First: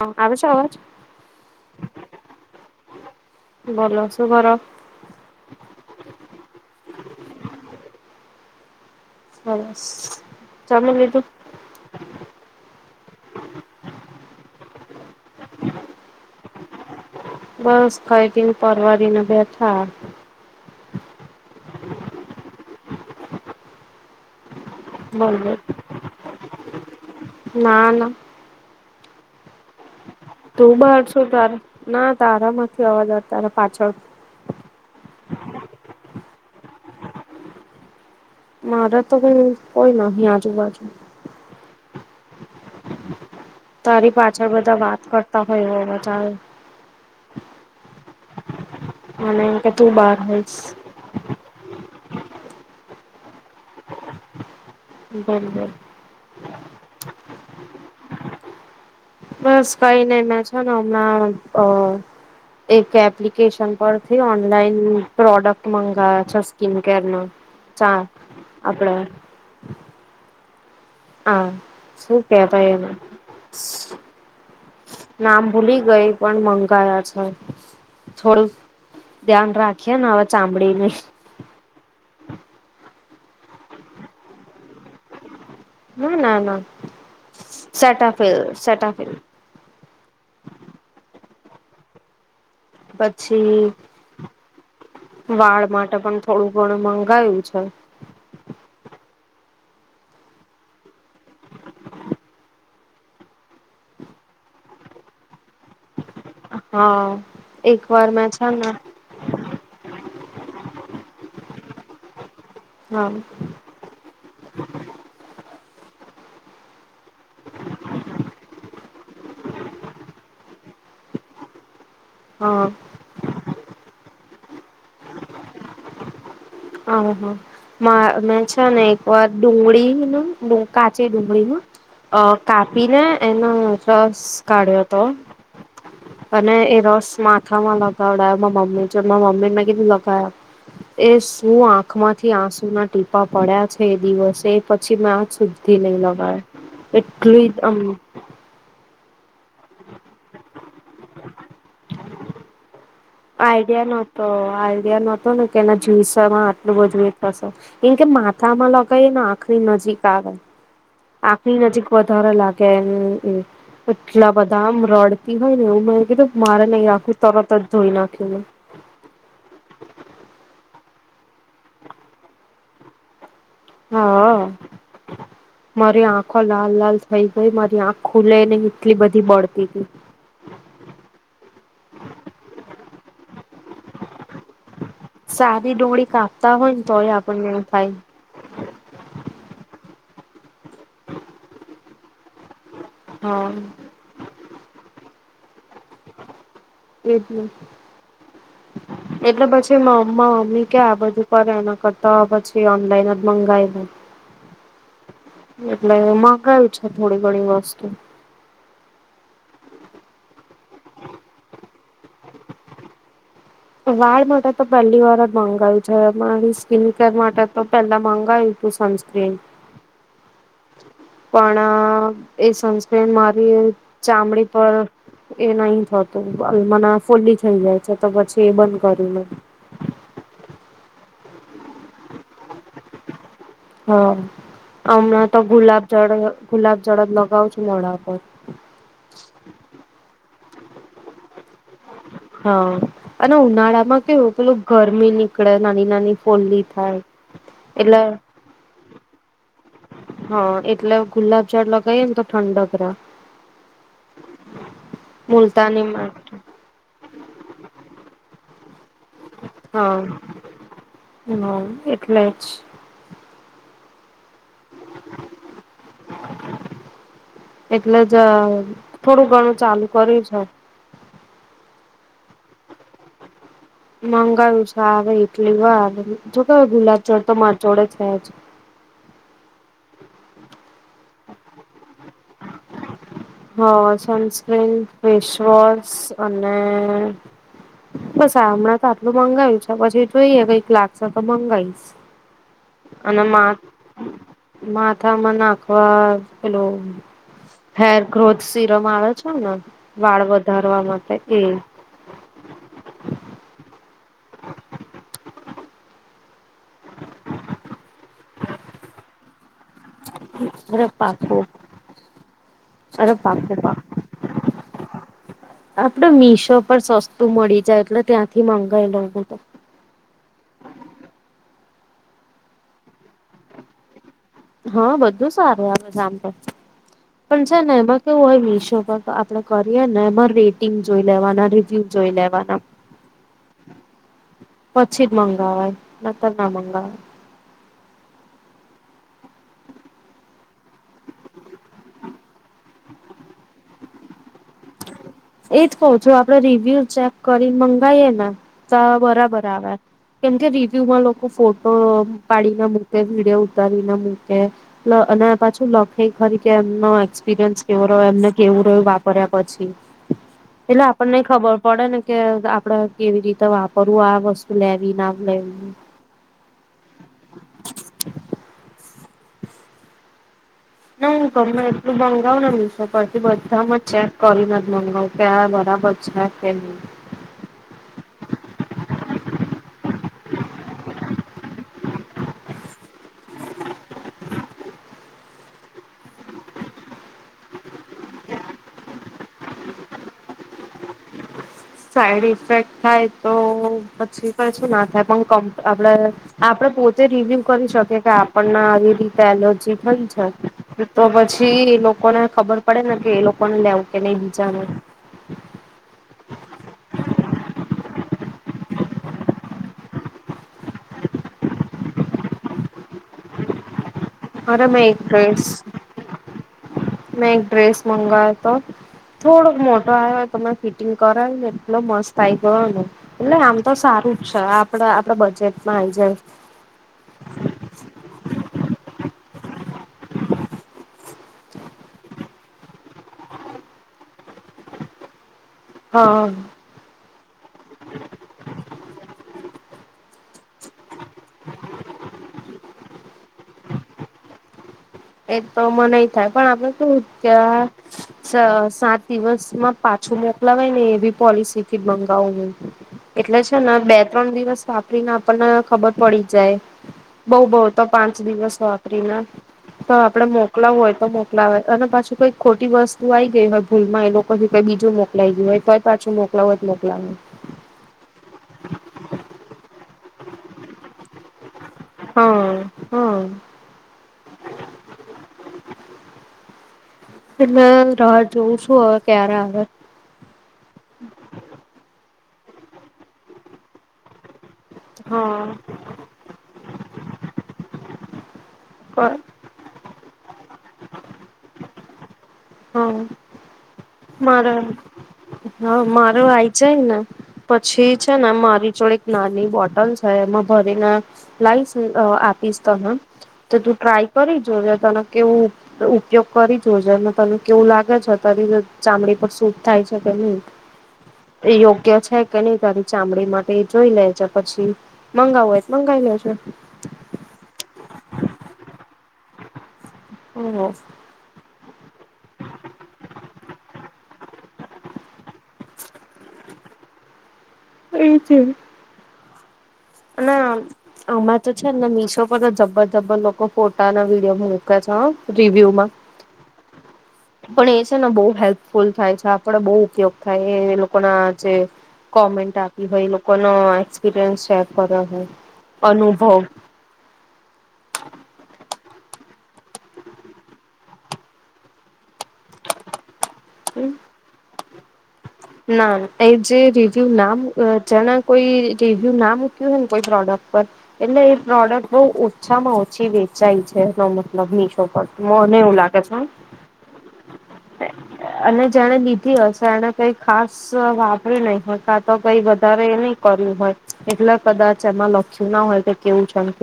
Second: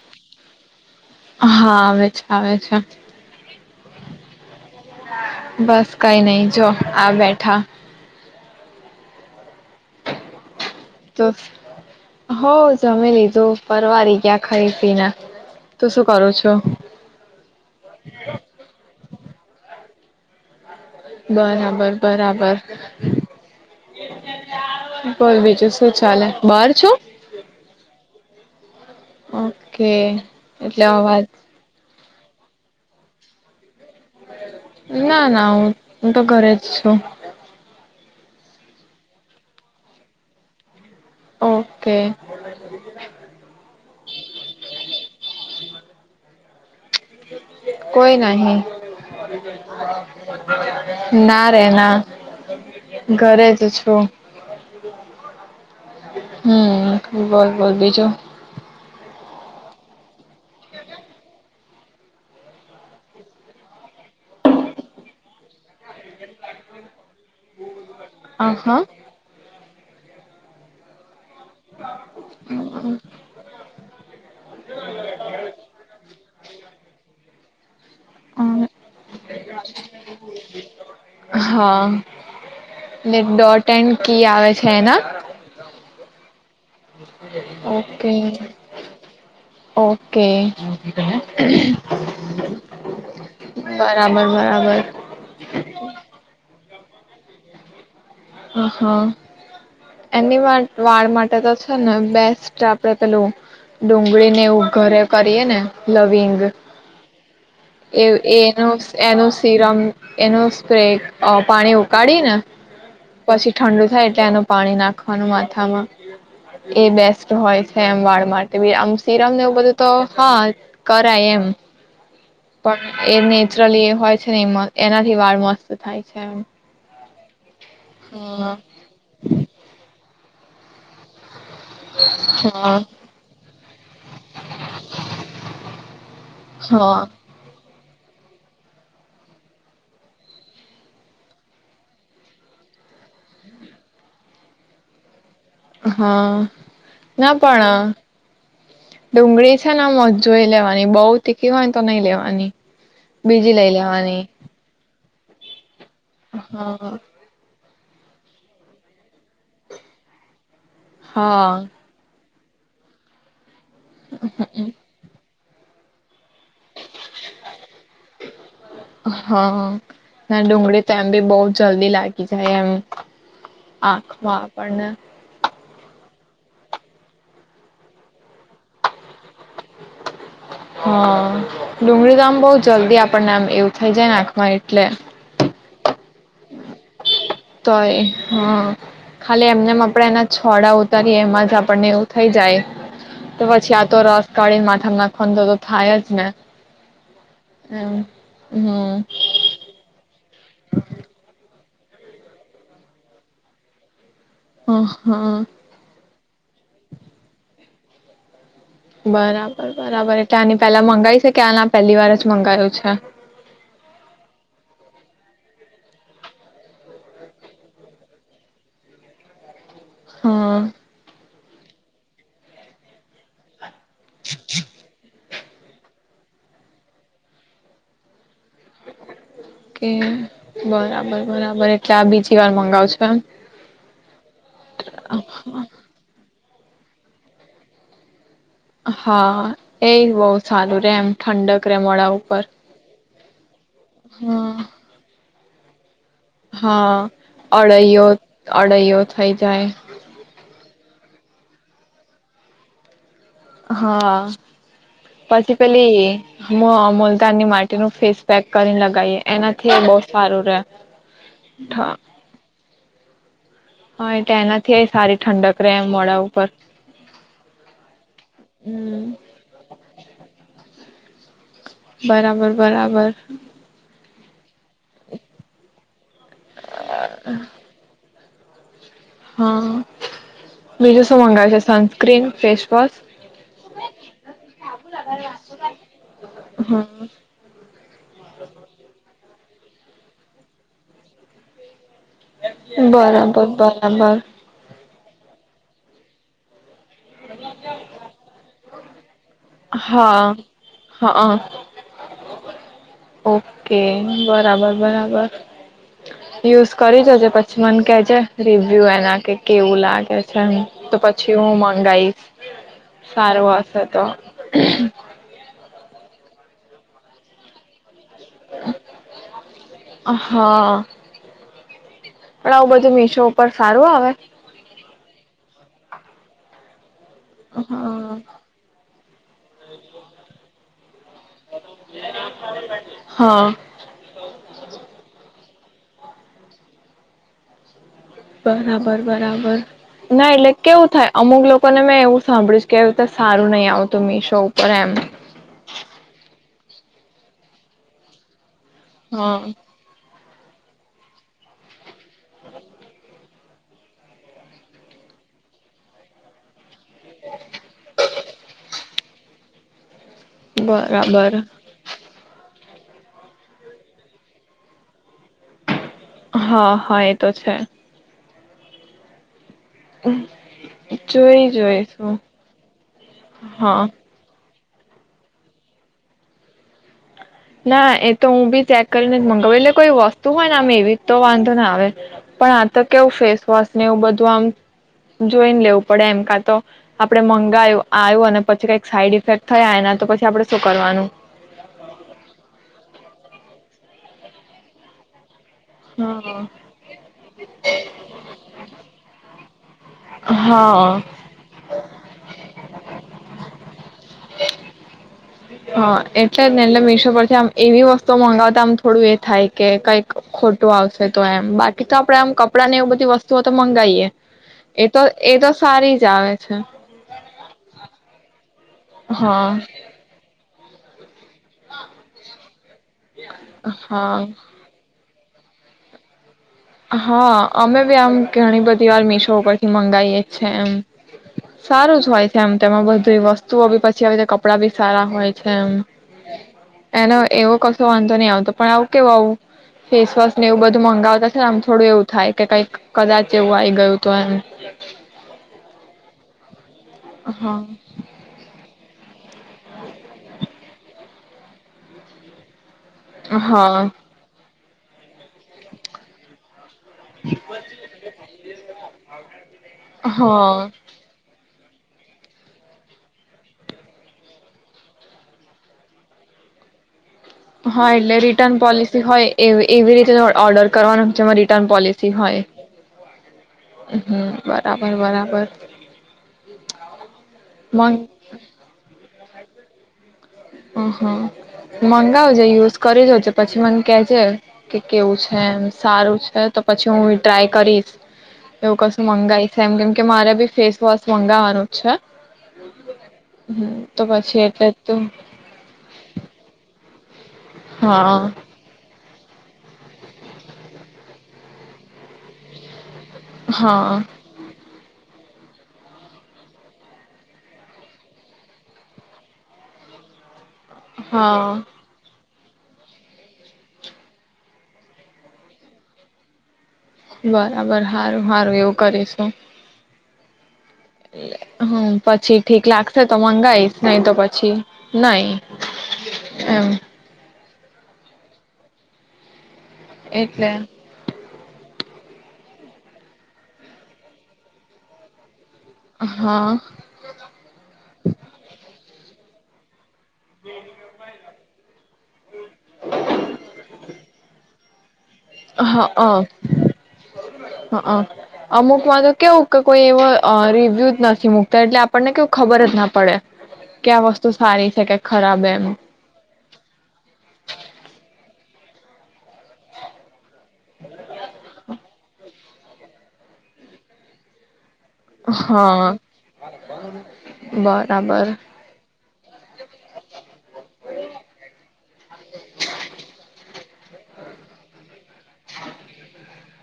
હા આવે છે અવાજ હા આવે છે, આવે છે. બોલો શું કરો બસ કાઈ નહી. જો આ બેઠા. [unintelligible] તો શું, હોજ જમી લીધું, પરવા આવી ગયા ખાઈ પી ને. તું શું કરો છો? બસ ખાઈ પીને પરવાડીને બેઠા. [unintelligible] બરાબર-બરાબર. બોલ બીજું શું ચાલે બહાર? છું ના, ના. ઓકે. તું એટલે બોલ અવાજ શું તાર, ના તારા ના થી અવાજ આવે તાર પાછળ ના, ના હું, હું તો ઘરે જ છું. મારા તો અહીં કોઈ નથી આજુબાજુ. ઓકે. તારી પાછળ બધા વાત કરતા હોય એવો અવાજ આવે. કોઈ નહી. મને એમ કે તું બહાર હોઈશ ના રે ના. ઘરે જ છું. બોલ-બોલ. બોલ-બોલ બીજું. બસ કઈ નહી મે છે ને હમણાં અહ એક એપ્લિકેશન પરથી ઓનલાઈન પ્રોડક્ટ મગાવયા છે સ્કીન કેરના. ચા, હા આપડે હા, શું કે ભાઈ એમા, નામ ભૂલી ગઈ પણ મ ગયા છે. થોડું ધ્યાન રાખીએ ને હવે ચામડીને ને ડોટ એન કી આવે છે એના ના, ના, ના ઓકે, સેટાફિલ સેટાફિલ ઓકે હ [unintelligible] પછી વાળ માટે પણ થોડું ઘણું મંગાયું છે. હા, એની વાળ માટે તો છે ને બેસ્ટ આપડે પેલું ડુંગળીને એવું ઘરે કરીએ ને લવિંગ હા એક એ વાર મેં છે ને એનું, એનું સીરમ એનું સ્પ્રે પાણી ઉકાળીને હા પછી ઠંડુ થાય, એટલે એનું પાણી નાખવાનું માથામાં એ બેસ્ટ હોય છે એમ વાળ માટે બી, આમ સીરમ ને એવું બધું તો હા, કરાય એમ હા પણ એ નેચરલી એ હોય છેને એમાં, એનાથી વાળ મસ્ત થાય છે, એમ હા મા મે હા છેને એક વાર ડુંગળીનું નું કાચી ડુંગળીનું અહ હા કાપીને એનો રસ કાઢ્યો તો અને એ હા રસ માથામાં લગ [unintelligible] મમ્મી છે, મારા મમ્મીને મે કીધું લગાઈ આપ એશ- હું આંખમાંથી આંસુના ટીપા પડ્યા છે એ દિવસે, એ પછી માં શુદ્ધિ નઈ લાગ્યો, હા ના એટલી આમ પણ ડુંગળી છેને મોજ જોઈ લેવા ની બહુ તીખી હોય, તો નઈ લેવાની બીજી લઈ આઈડિયા લેવાની નતો, આઈડિયા નતો ને કે એના જ્યુસરમાં આટલું હા બધું એ થશે કેમ કે માથામાં લગાયે ને આંખની નજીક આવે આંખની હા નજીક વધારે લા- ગે હમ્મ. એટલા બધા આમ રડ કે હોય ને એવું મને કીધું મારે નઈ રાખવું, તરતજ ધોઈ નાખ્યું મેં તેમ બી બઉ જલ્દી લાગી જાય, એમ આંખમાં હા આપણને મારી આંખો લાલ લાલ થઈ ગઈ, મારી આંખ ખુલે નઈ એટલી બધી બળતી તી હા ડુંગળી તો આમ બઉ જલ્દી આપણને આમ એવું થઇ જાય ને આંખમાં એટલે. સારી ડુંગળી કાપતા હોયને તોય આ તોએ હા. ખાલી એમનેમ આપણે એના છોડા ઉતારીએ એમાં જ આપણને એવું થઈ જાય. તો હા પછી આતો રસ કળી માથામાં નાખવાનો દો દો એટલે. એમ હમ એટલે પછી મમ્મા મમ્મી કે આ બધું કરે એના કરતા પછી ઓનલાઈન જ મંગાઈ દે. હા, હા. ગયું છે થોડી ઘણી વસ્તુ. બરાબર બરાબર એટલે આની પેલા મંગાઈ છે કે આના પેલી વાર જ મંગાયું છે? વાળ માટે તો પહેલી વાર જ મગાયું છે. અમારી સ્કીન કેર માટે તો પેલા મગાયું તું સનસ્ક્રીન. હા. પણ અહ એ સનસ્ક્રીન મારી ચામડી પર એ નહી થતું. અહ મને આ ફુલ્લી થઈ જાય છે તો પછી એ બંધ કરી ને. કે બરાબર બરાબર એ હા હમણા તો ગુલાબ જળ અહ ગુલાબ જળજ લગાવ છું મોડા પર. હા એજ બહુ સારું રે એમ ઠંડક રે મોડા ઉપર હા અને ઉનાળા માં કેવું હા પેલું ગરમી ની કડે નાની નાની ફોલ્લી હા, થાય એટલે અળૈયો અળૈયો થઈ જાય. હા, એટલે ગુલાબ જળ લગાઈએ ને તો ઠંડક રહે. હા, પછી મુલતાની પેલી માટે મો-મુલતાની માટેનું ફેસ પેક કર કરીએ એનાથી બહુ હા સારું રે. હમ ઠ એટલે જ હા. તો એનાથી એ સારી ઠંડક રહેે એમ મોડા ઉપર. એટલે જ હમ્મ. થોડું ઘણું ચાલુ કર્યું છે. બરાબર બરાબર. મંગાયું છે આવે ઇટલી વાર હમ્મ. જો પેડ ગુલાબ જળ તો માર જોડે છેજ. હા, બીજું શું માંગ્યું છે સનસ્ક્રીન, ફેસવોશ? હ સનસ્ક્રીન ફેશવોશ અને. હ બ સામણા, મંગાવું છે પછી જોઈએ કઈક લાગશે તો મંગાવીશ અને બરાબર બરાબર માથામાં નાખ બસ હલો હેર ગ્રોથ. શિરમાળજ વાળ હા વધારવા માટે હા એ ઓકે બરાબર બરાબર યુઝ કરી જોજે પછી મને કે જે રિવ્યુ એના કે કેવું લાગે છેમ અરે તો પછી પાકું હું મંગાઈશ અરે સારું પાકું હશે તો. હમ આપડ મીશો પર સસ્તું મળી જાય એટલે ત્યાંથી માંગાય લોકો તો હા પણ આવું બધું મીશો ઉપર સારું આવે? હા બધું સારું આવે જામ તો પણ છે ને એમાં હા કેવું હોય મિસો પર આપડે કરીએ ને એમાં રેટિંગ જોઈ લેવાના રેવ્યુ જોઈએ લેવાના હા પછી જ મંગવાજ મંગવાય નકાર ના મંગાવાય બરાબર બરાબર ના એટલે કેવું થાય અમુક લોકોને મેં એવું સાંભળ્યું કે એવી રીતે સારું નહી આવતું મીશો ઉપર એમ એજ ક છો આપડ રિવ્યુ ચેક કરી મંગાઈએ ને તો હા બરાબર આવે. કેમકે રિવ્યુમાં લોકો ફોટો પાડીને મૂકે વિડીયો ઉતારીને મૂકે અને પાછું લખે ખરી કે એમનો એક્સપિરિયન્સ કેવો રહ્યો એમને કેવું રહ્યું વાપર્યા પછી. એટલે આપણને બરાબર ખબર પડે ને કે આપડ કેવી રીતે વાપરવું આ વસ્તુ લેવી ના લેવી. હા હા એ તો છે હમ. ના હ ગમે એટલું મંગાવ ને મશો પરથી હા બધામાં ચેક કરી મનગાઉં પેલા બરાબર છે કે નઈ. ના એ તો હું બી ચેક કરીને મગાવું એટલે કોઈ વસ્તુ હોય ને આમ એવી તો વાંધો ના આવે પણ આ તો કેવું ફેસવોશ ને એવું બધું આમ જોઈને લેવું પડે એમ કા તો આપડે મંગાવું આવ્યું અને પછી કઈક સાઈડ ઇફેક્ટ થયા એના તો પછી આપડે શું કરવાનું? સાઈડ ઇફેક્ટ થાય તો પછી કછું ના થાય પણ આપણે આપડે પોતે રિવ્યુ કરી શકીએ કે આપણને આવી રીતે એલર્જી થઈ છે હા તો પછી લોકો લોકોને ખબર પડે ને કે એ લોકોને લેવું કે નહી બીજાને હા એટલે એલે મીશો પરથી આમ એવી વસ્તુઓ મંગાવતા આમ થોડું એ થાય કે કંઈક ખોટું આવશે તો એમ બાકી તો આપણેે આમ કપડાં ને એવું બધી વસ્તુઓ તો મંગાવીએ. અરે મેં એક ડ્રેસ આવે છે મેં એક ડ્રેસ મંગાયો તો થોડોક હા મોટો આવ્યો ત મે ફિટિંગ કરાય ને એટલો મસ્ત આઈ ગયો એટલે આમ તો હા સારું જ છે. આપડે આપડા બજેટમાં આયી જાય. હા અમે બી આમ ઘણી બધી વાર મીશો પર થી મંગાયે છે એમ સારું જ હોય. જેમ તમે બધી વસ્તુઓ બી પછી આવી રીતે કપડાં બી સારા હોય. છે એમ હા એના એવો કશો વાંધો નહીં આવતો પણ આવ કે આવું ફેસ વોશ ને એવું બધું મંગાવ આમ થોડું એવું થાય કે કંઈક કદાચ કેવું આઈ ગયું તો એમ એ તો મન એવું થાય પણ આપણે તો હા ત્યા સ સાત દિવસ માં પાછું મોકલાવે ને એવી પોલિસી થી મંગાવેલુ. એટલે છે ને હા બે ત્રણ દિવસ વાપરી ને આપ આપણ ને ખબર પડી જાય. બો બો તો પાંચ દિવસ વાપરીને તો આપડે હા મોકલાવુ હોય તો મોક મોકલાવાય અને પાછી કઈ ખોટી વસ્તુ આઈ ગઈ હોય ભૂલ માં એ લોકો કઈ બીજું મોકલાઈ ગયું હોય તોય પાછું મોકલાવુ હોય મોકલાવા હા એટલે રિટર્ન પોલિસી હોય એ એવી રીતે ઓર્ડર કરવાનું જેમાં રી રીટન પોલીસી હોય. હા હા હમમ બરાબર બરાબર. એટલે મં રાહ જોવું શું હવ ક્યારે આવે? હા હા મન [unintelligible] જે યુઝ કરી દેજે પછી મને કેહજે. કે કેવું છે એમ હા સારું છે તો પછી હું ટ્રાય કરીશ. એવું કસું મંગાય છે એમનેમ કે મારે બી ફેસ વોશ મંગાવવાનું છે. હા હમ તો પછી મારે એટલે જ તો હા! મારું આઈ જાયને પછી છે ને, હા મારી જોળે નાની બોટલ છે એમાં ભરીને લાઈશ, અ આપીશ તને તો તું હા ટ્રાય કરી જો જે તને કેવું ઉપયોગ કરી જો જે ને, તને કેવું લાગે છે તારી રી ચામડી પર સૂટ થાય છે કે ની હા એ યોગ્ય છે કે નહી તારી ચામડી માટે જોઈ લે છે, પછી મંગાવું હોય મંગાવી લેજો. બરાબર હારું હારું એવું કરીશું. હમ [unintelligible] હમ પછી ઠીક લાગશે તો મંગાઈશ નહી, તો પછી નઈ, એમ. એ જે -' ના એટલે આમાંર તો છે ને, મીશો બધા જબર જબ્બર લોકો ફોટા અને વિડીયો મુકે છે હો. હાઆઆ પણ, એ છે ને બહુ હેલ્પફુલ થાય છે, આપડે બહુ ઉપયોગ કઈ એ લોકોના જે કોમેન્ટ આપી હોય, એ લોકો નો એક્સપિરિયન્સ શેર કરો. હા હા હા! અમુક [inaudible] કેવું કોઈ એવો રિવ્યુ નથી મુકતા એટલે આપ- આપણને કેવ ખબર જ ના પડે કે, આ વસ્તુ સારી થ [unintelligible] ના, એ જે રિવ્યુ ના જેના કોઈ રિવ્યુ ના મૂક્યું હોયને કોઈ પ્રોડક્ટ એટલે એ પ્રોડક્ટ બહુ ઓછામાં ઓછી વેચાય છે, એનો મતલબ ઈ મને એવું હા લાગે છે હં, બરાબર [unintelligible] અને જેણે લીધી હશે એને ખાસ વાપરી નહી હોતા તો કઈ વધારે, એ નહી કર્યું હોય, એટલે કદાચ એમાં શું ના હોય તો કેવું છે.?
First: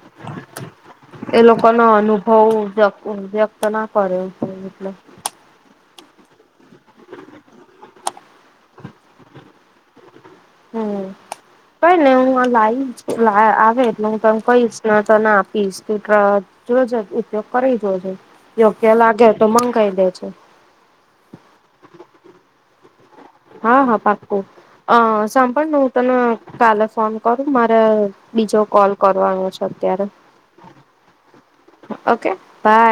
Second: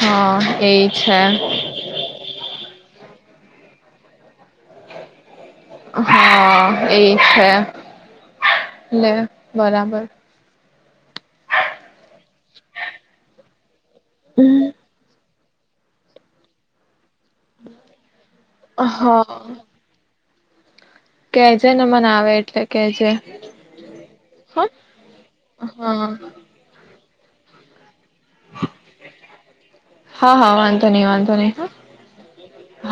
હા એ છે એ લોકો નો અનુભવ જ વ્યક્ત ના કરે એટલે. હા એ છે, લે બરાબર! હમ કાઈ નઈ હું લાવીશ, લાયા આવે હમ! તમ કઈ [inaudible] હિસ ના આપુ [inaudible] જો જે ઉપયોગ કરી જો જે યોગ્ય લાગે તો, મંગાઈ દેજે કે છે ને મને આવે એટલે કે છે. હા હા પાક્કું અ સંભળ નું હા હું તને હા કાલે ફોન કરું મારા બીજો કોલ કરવાનો છે અત્યારે હા વાંધો નહી વાંધો નહી ઓકે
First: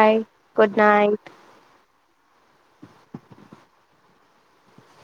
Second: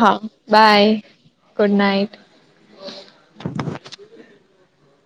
હા good bye night. Good night